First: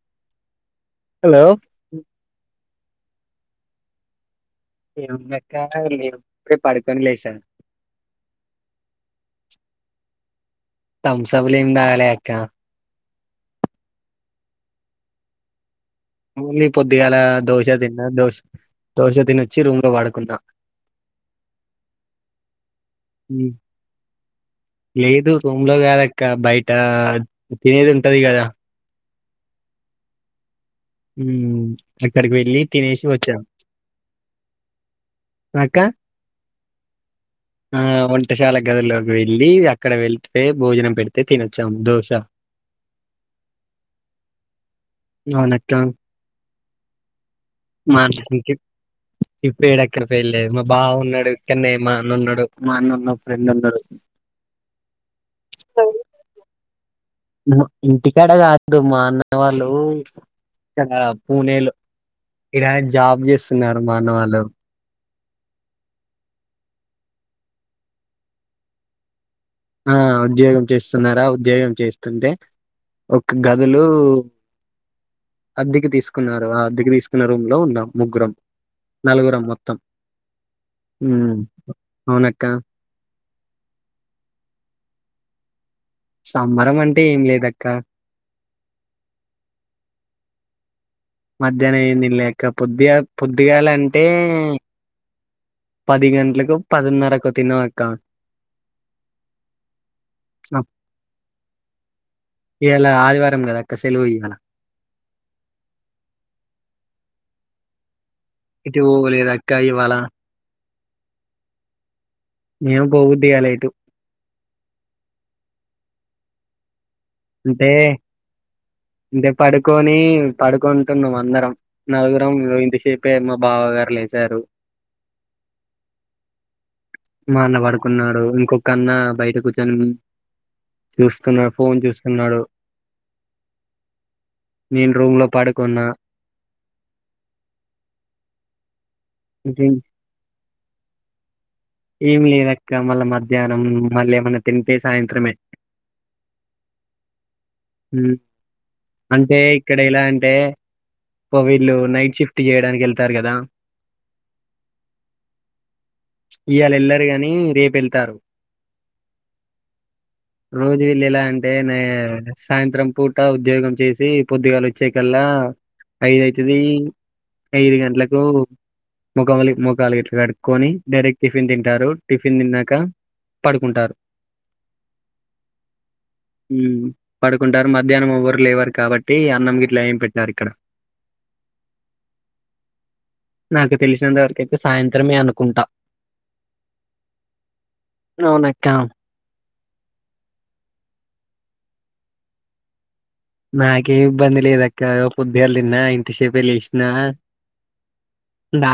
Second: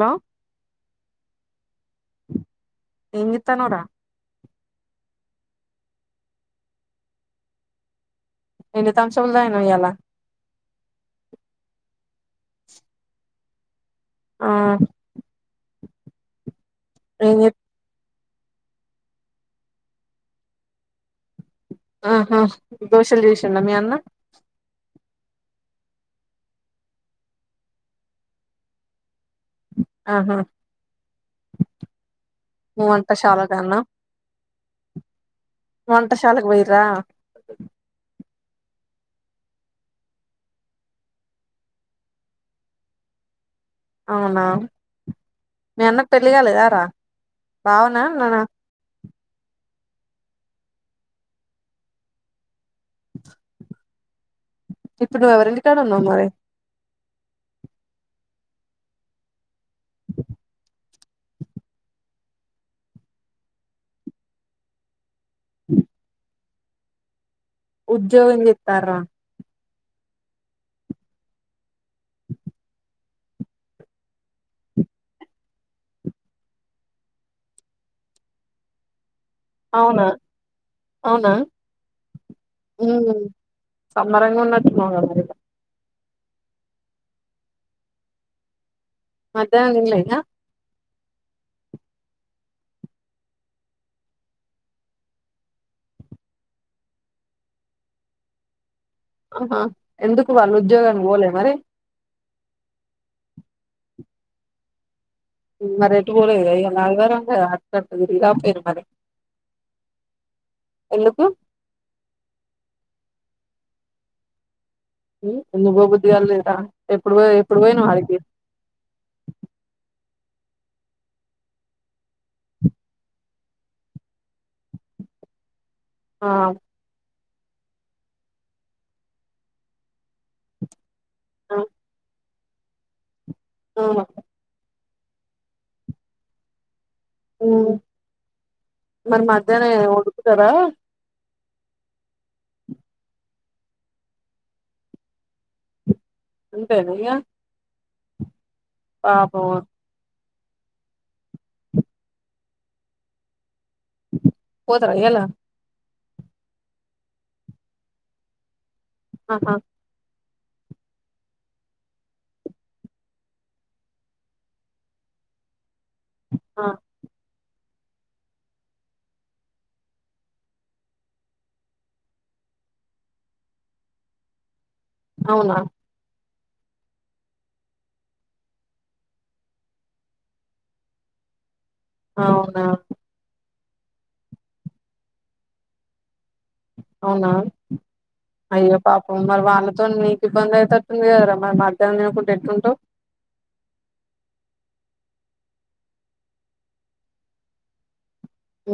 Hello hello ఎంజేత్తన్నావ్ రా? ఏముందక్క ఏంలేదు ఇప్పుడే పడుకొని లేసా. ఎన్ని తమ్సప్లు తగినవ్ ఇయ్యాల తమ్సప్లు ఎం తాగలే అక్క ఆ ఓన్లీ పొద్దుగాల ఏం చే దోశ తిన్నా దోశ దోశ తినొచ్చి రూమ్ లో పడుకున్నా ఆహా దోశలు ఉమ్, చేసిండ మీ అన్న లేదు రూమ్ లో కాదు అక్క బయట తినేది ఉంటది గదా ఆహా ఉమ్ అక్కడికి వెళ్ళి నువ్వు తినేసి వచ్చాం. వంటశాల కాన్నా అక్క వంట శాలకి పోయింరా ఆ వంటశాల గదిలోకి వెళ్ళి అక్కడ వెళ్తే భోజనం పెడితే తినొచ్చాము దోశ అవునా అవునక్క మీ అన్నకు పెళ్లి కాలేద రా మా బావనా అన్నకి నానా ఇంకేం ఇప్పుడు [unintelligible] మా బావ ఉన్నడు ఇక్కడనే మా అన్న ఉన్నడు మా అన్న ఉన్న ఫ్రెండ్ ఉన్నడు ఇప్పుడు నువ్వు ఎవరింటి కాడ ఉన్నావు మరి ఇంటికాడ కాదు మా అన్న వాళ్ళు ఇక్కడ పూనెలో ఇడ జాబ్ జేస్తున్నారు మా అన్న వాళ్ళు ఉద్యోగం జేత్తర ఆ ఉద్యోగం చేస్తున్నారా ఉద్యోగం చేస్తుంటే ఒక గదులు అద్దికి తీసుకున్నారు ఆ అద్దికి తీసుకున్న రూమ్ లో ఉన్నాం ముగ్గురం నలుగురం మొ త్తం అవునా అవునా ఉమ్ అవునక్క ఉమ్ సంమ్మరంగ ఉన్నట్టునవు గదా ఇగ సంబరం అంటే ఏం లేదక్క మధ్యానం తినలే ఇంగ మధ్యానం ఏం తినలే అక్క పొద్దిగా పొద్దిగాలంటే పది గంటలకో పదిన్నరకు తిన్నం అక్క ఆహా ఎందుకు వాళ్ళు ఉద్యోగానికి పోలే మరి ఇయాల ఆదివారం కదా అక్క సెలువు ఇవాళ మరేటు పోలేదు గద ఇయాల ఆదివారం అట్టట తిరిగిరాపోయిరు ఎటు పోలేదు అక్క ఇవాళ ఎందుకు ఏమో పోబుద్దిగాలే ఎటు ఎందుకుపోబుద్ది కాలేదు రా ఎప్పుడు పో ఎప్పుడు అంటే పోయినవు ఆడికి అంటే పడుకోని పడుకుంటున్నాం అందరం నలుగురం ఇంతసేపే మా బావ గారు లేచరు ఆ [unintelligible] పడుకున్నాడు ఇంకొకన్న బయట కూర్చొని చూస్తున్న ఆ ఫోన్ చూస్తున్నాడు ఆ నేను రూమ్లో పడుకున్నా ఉమ్ మరి మధ్యానం ఇంకేం- వండుకుంటరా ఏమి లేదక్క మళ్ళ మధ్యానం మళ్ళీ ఏమన్నా తింటే సాయింత్రమే అంతేన ఇగ ఉమ్ అంటే పాపం ఇ ఎలా అంటే ఒక వీళ్ళు నైట్ షిఫ్ట్ చేయడానికి వెళ్తారు కదా పోతరా ఇయాల ఇయాళ ఎళ్లరు గాని రేపు ఎళ్తారు ఆహా రోజు వీళ్ళు ఎలా అంటే నే సాయంత్రం పూట ఉద్యోగం చేసి పొద్దుగాల చ్చే కల్ల ఐదు ఐతది ఆ ఐదు గంటలకు [unintelligible] ముఖాలు గట్లా కడుక్కోని డైరె టిఫిన్ తింటారు టిఫిన్ తిన్నాక పడుకుంటారు అవునా ఉ పడుకుంటారు మధ్యాహ్నం ఎవ్వరు లేవరు కాబట్టి అన్నం గిట్ల ఏం పెట్టారు ఇక్కడ అవునా నాకు తెలిసినంతవరకైతే సాయంత్రమే అనుకుంటా అవునా అవునక్క అయ్యో పాపం మరి వాళ్ళతో నీకు ఇబ్బంది అయితటుంది కదరా మరి మధ్యాహ్నం తినకుంట ఎట్ల ఉంటవ్ నాకేమి ఇబ్బంది లేదు అక్క పొద్దుగాల తిన్నా ఇంతసేపే లేసినా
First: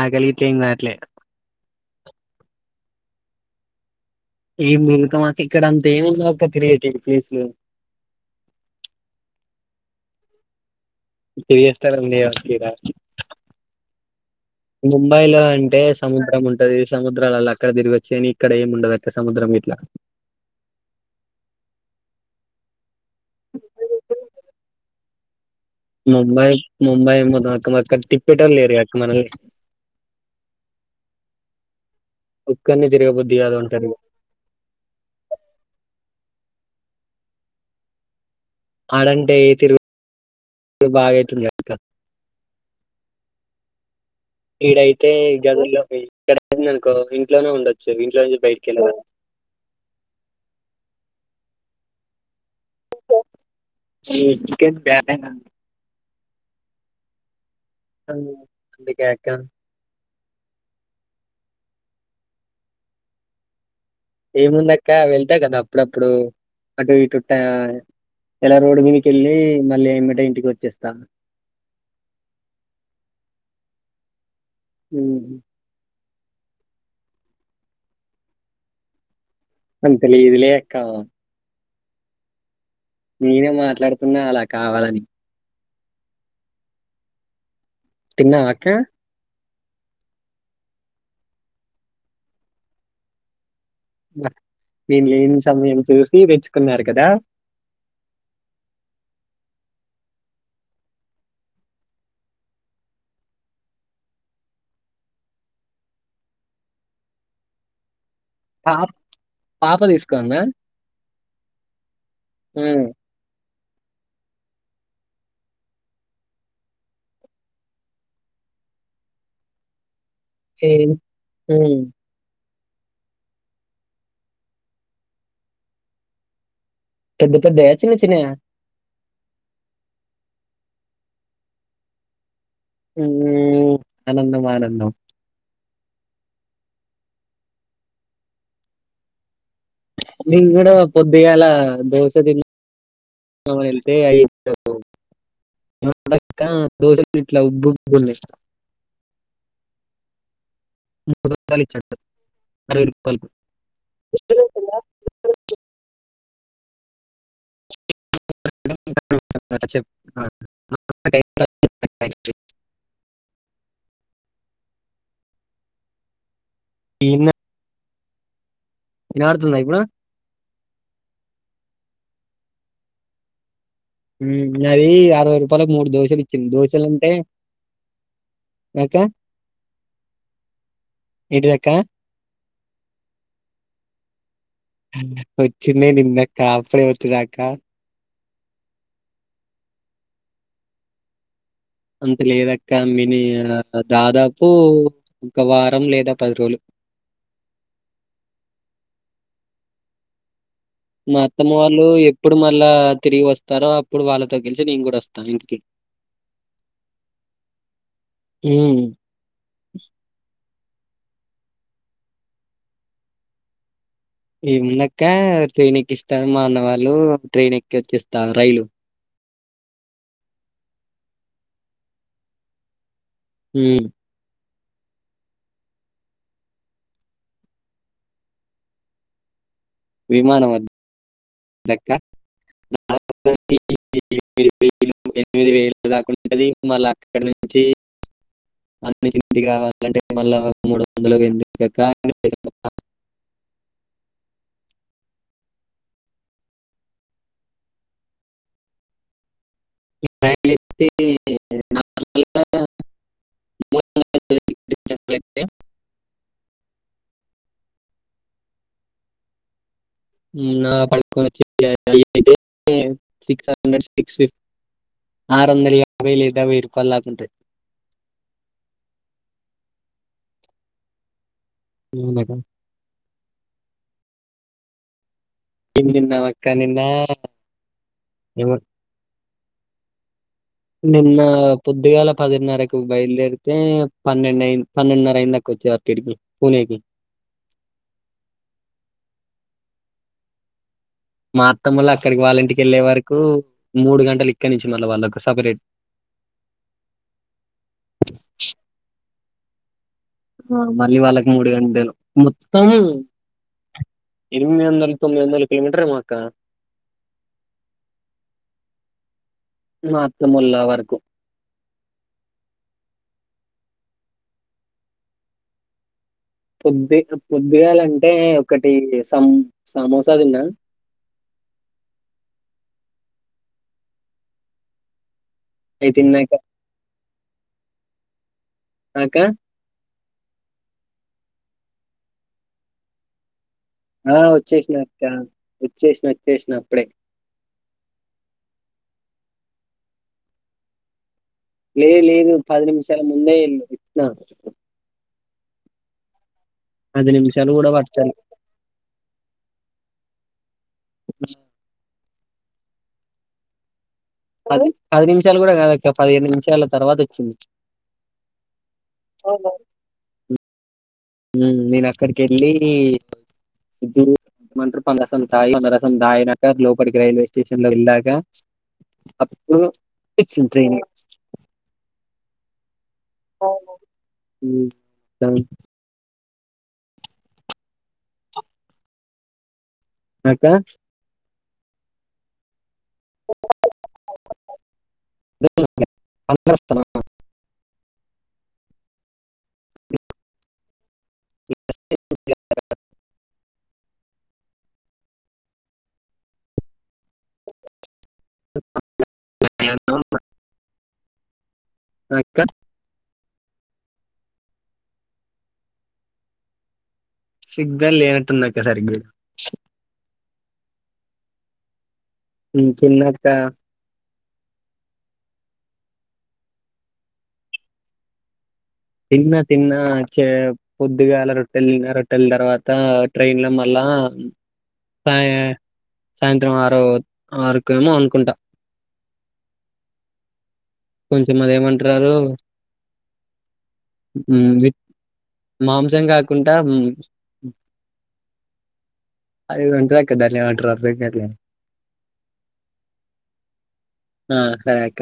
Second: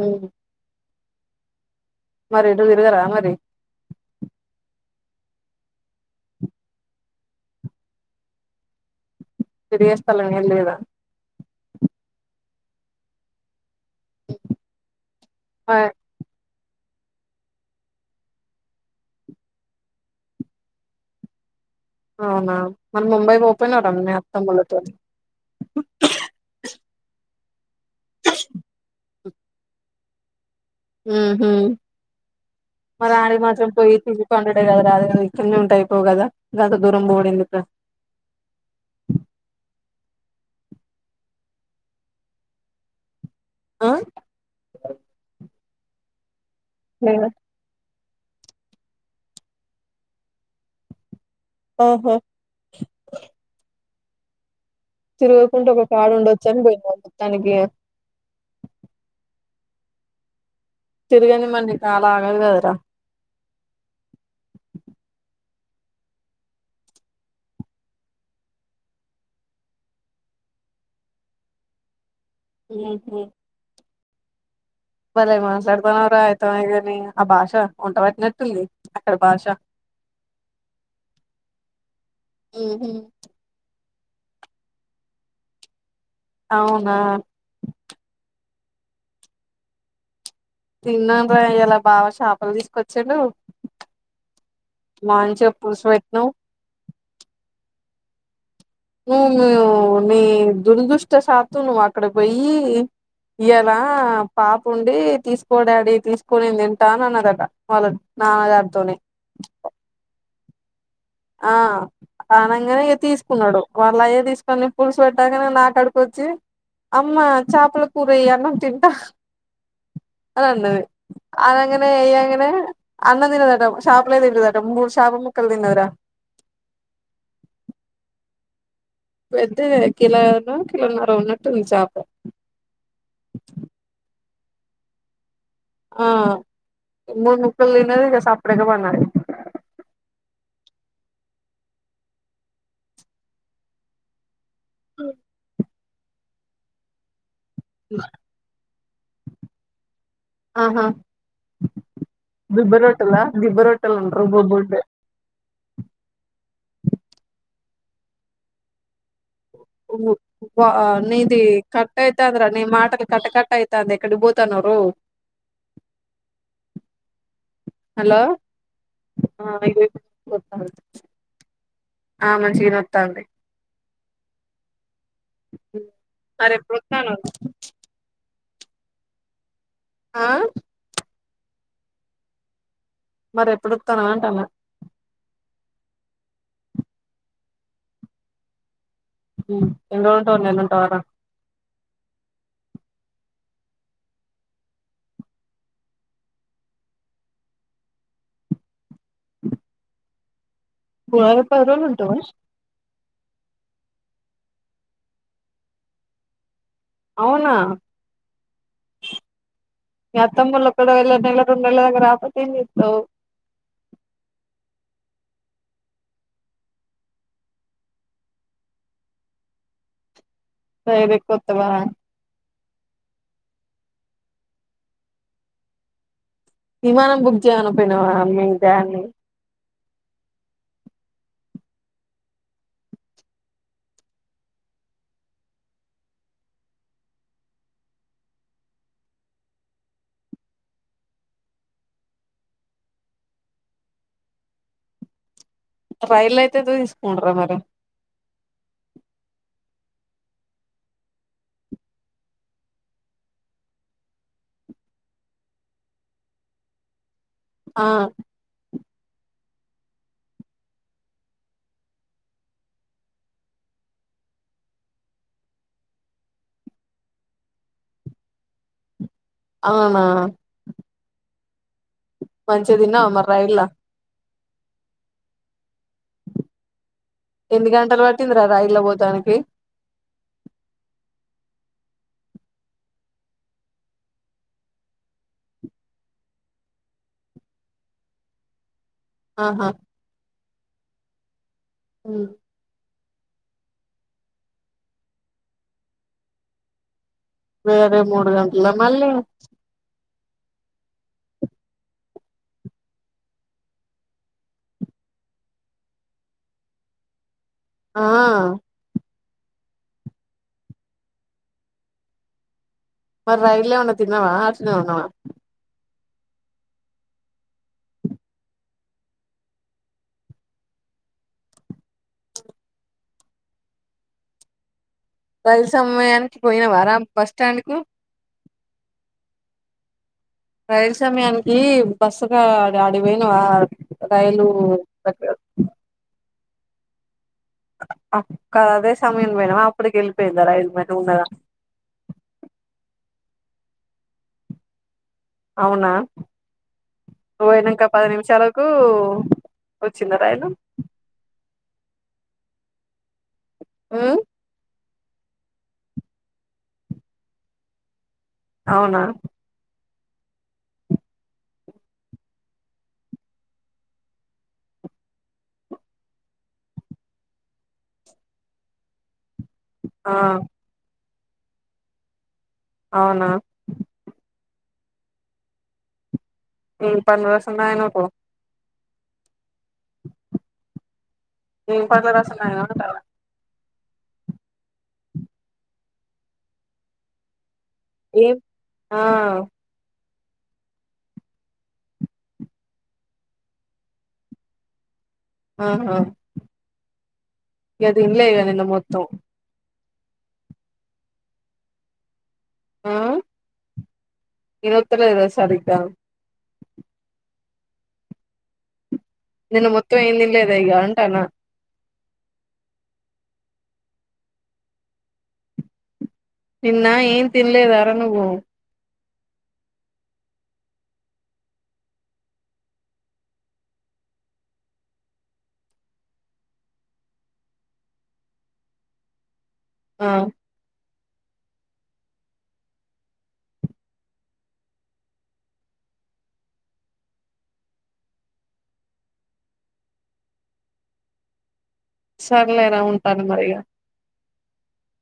ఉమ్ గిట్ల ఏం కాట్లే మరి ఎటు తిరుగరా మరి ఏం తిరుగుతమక్క ఇక్కడ అంత ఏముంది అక్క క్రియేటివ్ ప్లేస్లు తిరిగే స్థలం ఏం లేదా తిరిగె స్థలం వుంది కదా ఈడ ముంబైలో మరి అంటేస్ సముద్రం ఉంటది సముద్రాలల్ల అక్కడ తిరిగిచ్చు గని ఇక్కడ ఏముండదు అక్క సముద్రం గిట్లా అవునా మరి ముంబై పొ పోయినవు రా మరి మీ అత్తమ్మల తోని ముంబై ముంబై ఏం పోతాం అక్క తిప్పెటోళ్లు లేరు కదా అక్క మనల్ని ఉహు ఒక్కరిని మరి తిరగబుద్ది ఆడికి కాదు మాత్రం పోయి ఒంటరిగా తి వండుడే కదరా అది ఏదో ఇక్కనే ఉంట అయిపోవు గదా గంత దూరం పోవుడు ఎందుకు రా ఆడంటే తిరుగు బాగ అయితుంది గా ఆ ఈడైతే గదుల్లో పొయ్యి ఇక్కడైంది అనుకో లేదా ఇంట్లోనే ఉండొచ్చు ఇంట్లో నుంచి బయటికెళ్ళరాదు ఓహో ఉ చికెన్ బ్యా తిరుగుకుంటూ ఒక కాడు ఉండొచ్చని బొయినవ మొత్తానికి అవును అందుకే అక తిరిగన్ మరి నీ కాలాగదు గదరా ఏముందక్క వెళ్తా కదా అప్పుడప్పుడు అటు ఇటు టా ఆలా రోడు మీదికెళ్ళి మళ్ళ ఎమ్మటే ఇంటికి ఒచ్చేస్తాన్ ఉహు ఉమ్, భలే మాట్లాడ్తన్నావ్రా ఐతేమాయే గాని ఆ భాష వంట వట్టినట్టుంది అక్కడి భాష అంతలేదులే అక్క ఉహు నేనే మాట్లాడుతున్నా అలా కావాలని అవునా తిన్నవక్క తిన్నాన్రా ఇయాల బావా షాపలు తీస్కొచ్చిండు నేను లేని సమయం చూసి పెట్టినావ్ దెచ్చుకున్నారు కదా నువ్ నువ్ నీ దురదృష్ట శాత్తు నువు అక్కడ పోయి ఇయలా పాపుండి తీస్కో డాడీ తీస్కో నేన్దింటా అని అన్నదటా వాళన్ పాప నాన్నగారితోనీ పాప దీస్కందా ఆ ఆనంగనే ఉమ్, ఇగ తీస్కున్నాడు వాళ్ళ అయ్యే దీస్కొని పులుసు వెట్టాంగనే నాకడికొచ్చి అమ్మా చాపల కూరెయ్ అన్నం తింటా అని అన్నది ఏ- ఉమ్, అనంగానే ఎయ్యంగానే అన్నం దినదటా షాపలే దింటదట మూడు షాప ముక్కలు తిన్నద్రా పెద్ద పెద్దయా చిన్న చిన్నయా పెద్దయే కిలోనో కిలోన్నర ఉన్నట్టు ఉంది చాప ఊ అనందం ఆనందం ఆ ముక్కల్ తిన్నది సప్పుడేయింకా పన్నది మేం గూడా పొద్దిగల్లా దోశ తిన్ వెళ్తే అయి [unintelligible] దోశల్ ఇట్లా ఉబ్బుబ్బున్నాయ్ ఆహా రూపాయలు ఇచ్చాడు దిబ్బ అరవై రూపాయలు రొట్టెలా దిబ్బ రొట్టెల్ ఉబ్బుబ్బుంటయ్ ఆ, చెప్పు వా నీది కట్ అయితాంది రా నీ మాటలు కట్ కట్ అయితాంది ఎక్కడ్కిబోతన్నావురో ఇన్నే హలో వినబడుతుందా ఇప్పుడు ఆ మంచిగనే ఒత్తాంది ఉమ్ అది అరవై రూపాలకు మూడు దోశలు ఇచ్చిండు మరి దోశలంటే ఎప్పుడొత్తన్నావ్ అక్కా ఆ ఏంటిదక్కా మరెప్పుడిత్తాన్నవంటాన్న వచ్చిందే నిందాక్కా అప్పుడే వచ్చిదాకా ఉమ్ ఎన్ రోజులు ఉంటవ్ నెల ఉంటావరా అంత లేదక్క మిని దాదాపు ఒక వారం లేదా పది రోజులు మా ఉగాది అత్తమ పది వాళ్ళు రోజులుంటావా ఎప్పుడు మళ్ళా తిరిగి వస్తారో అప్పుడు వాళ్ళతో కెలిసి నేను గూడా ఒస్తా ఇంటికి అవునా హ్మ్. మీ అత్తమ్మోలు ఒకవేల నెలదాక రాకుంటే ఎంజేతావ్ ఏముందక్క ట్రైన్ ఎక్కిస్తాన్ మా అన్నవాళ్ళు ట్రైన్ ఎక్కి ఒచ్చేస్త రైలు ట్రైన్ ఎక్కి వత్త వ హూ విమానం బుక్ చేయాన పోయినావా మీ డాన్ని విమానమా వద్దక్క [inaudible] రెండు వేల ఐదు వందల దాకా ఉంటది మళ్ళ అక్కడ్నుంచి అన్ని [inaudible] మళ్ళ మూడు వందలు ఎన్ని [inaudible] రైలైతే ఎంతతీస్కోంటార్రా మరి రైలుకి ఆహ్ ఉహ్ ఆ పడుకని వచ్చె [inaudible] సిక్స్ హండ్రెడ్ సిక్స్ ఫిఫ్టి ఆరు వందల యాబై లేదా వేయి రూపాయలు దాకా ఉంటది అవ్నా అవునక్క మంచిగా తిన్నావా మరి రైలా ఎందిన్న అక్క నిన్న ఎన్ని గంటలు పట్టిందిరా ఎవ- రైల పోతానికి నిన్నా పొద్దిగాల పదిన్నరకు బయల్దేరితే పన్నెండు అయింది పన్నెండున్నరైందక్క కోజ్జార్కెట్కి పుణేకి ఆహా మా అత్తమ లాళ్ళక్కడికి వాళ్ళ ఇంటికి వెళ్ళే వరకు మూడు గంటలిక్కడ్నుంచి మళ్ళీ వాళ్ళకు సపరేట్ వేరే మూడు గంటల మళ్ళీ మళ్ళీ వాళ్ళకి మూడు గంటలు. మొత్తం ఎనిమిది వందలు, తొమ్మిది వందలు కిలోమీటర్లులేమో అక్కా ఆ మా అత్తమ్మ వాళ్ళ వర్కు. మరి రైల్లే ఏమన్నా తిన్నావా అట్నే ఉన్నావా? పొద్దిగాలంటే ఒకటి సమోసా తిన్నా. రైల్ అయి తిన్నాక సమయానికి పోయావరా బస్టాండ్కు. అక్కా రైలు సమయానికి బస్సుగా అడికిపోయినవా? ఆ వచ్చేసిన అక్కా, వచ్చేసినా వచ్చేసినా అప్పుడే కాదు అదే సమయానికి పోయినవా అప్పడికే వెళ్ళిపోయిందా రైలు ముందుగా. లేదు లేదు పది నిమ్షాల ముందే ఇళ్ళిచ్చిన అవునా, పది నువ్వు నిమిషాలు కూడా పోయినాంక పది పట్టాలి నిముషాలుకు వచ్చిందా రైలు. ఆహ్ [unintelligible] మ్ పది నిమిషాలు కూడా కాదక్కా పదిహేను నిమిషాలు తర్వాత వచ్చింది. అవునా హలో మ్ నేనుఅక్కడకెళ్లి ఎమంటారు పండ్లరసం తాగినాక పండ్లరసం తాగినాక లోపల్కి రైల్వే స్టేషన్లో వెళ్ళాక అప్పుడు ఆ వచ్చింది ట్రైన్. అవునా ఉహ్ హా [unintelligible] ఏం పండ్ల రసం తాగినావు. ఇంకా ఎం పండ్లా రాసం తాగినావంటే [inaudible] ఏం ఆ ఆహా ఇగ తిన్లే ఇగ నిన్న మొత్తం. [unintelligible] అక్క మ్ ఇనోత్త లేదా సరిగ్గా? సిగ్నల్ లేనట్టుంది అక్కా సరిగ్గా. నిన్న మొత్తం ఏం తిన్లేదా ఇగ అంటాన్నా. ఉ తిన్నా అక్కా నిన్న ఏం తిన్లేదారా నువ్వు? తిన్నా తిన్నా అక్కయ్యా పొద్దుగాల రొట్టెలు తిన్నా. రొట్టెల తర్వాత ట్రైన్ లో మళ్ళా సాయంత్రం ఆరో ఆరు కేమో అనుకుంటా ఆ కొంచెం అది ఏం అంటున్నారు మ్ జిప్ మాంసం గాకుండా అది ఏదో ఉంటది అక్కా దాన్ని ఏమంటారో అర్థం కాట్లే సర్లే రా ఉంటాను మరి ఇగ ఆ సరే అక్క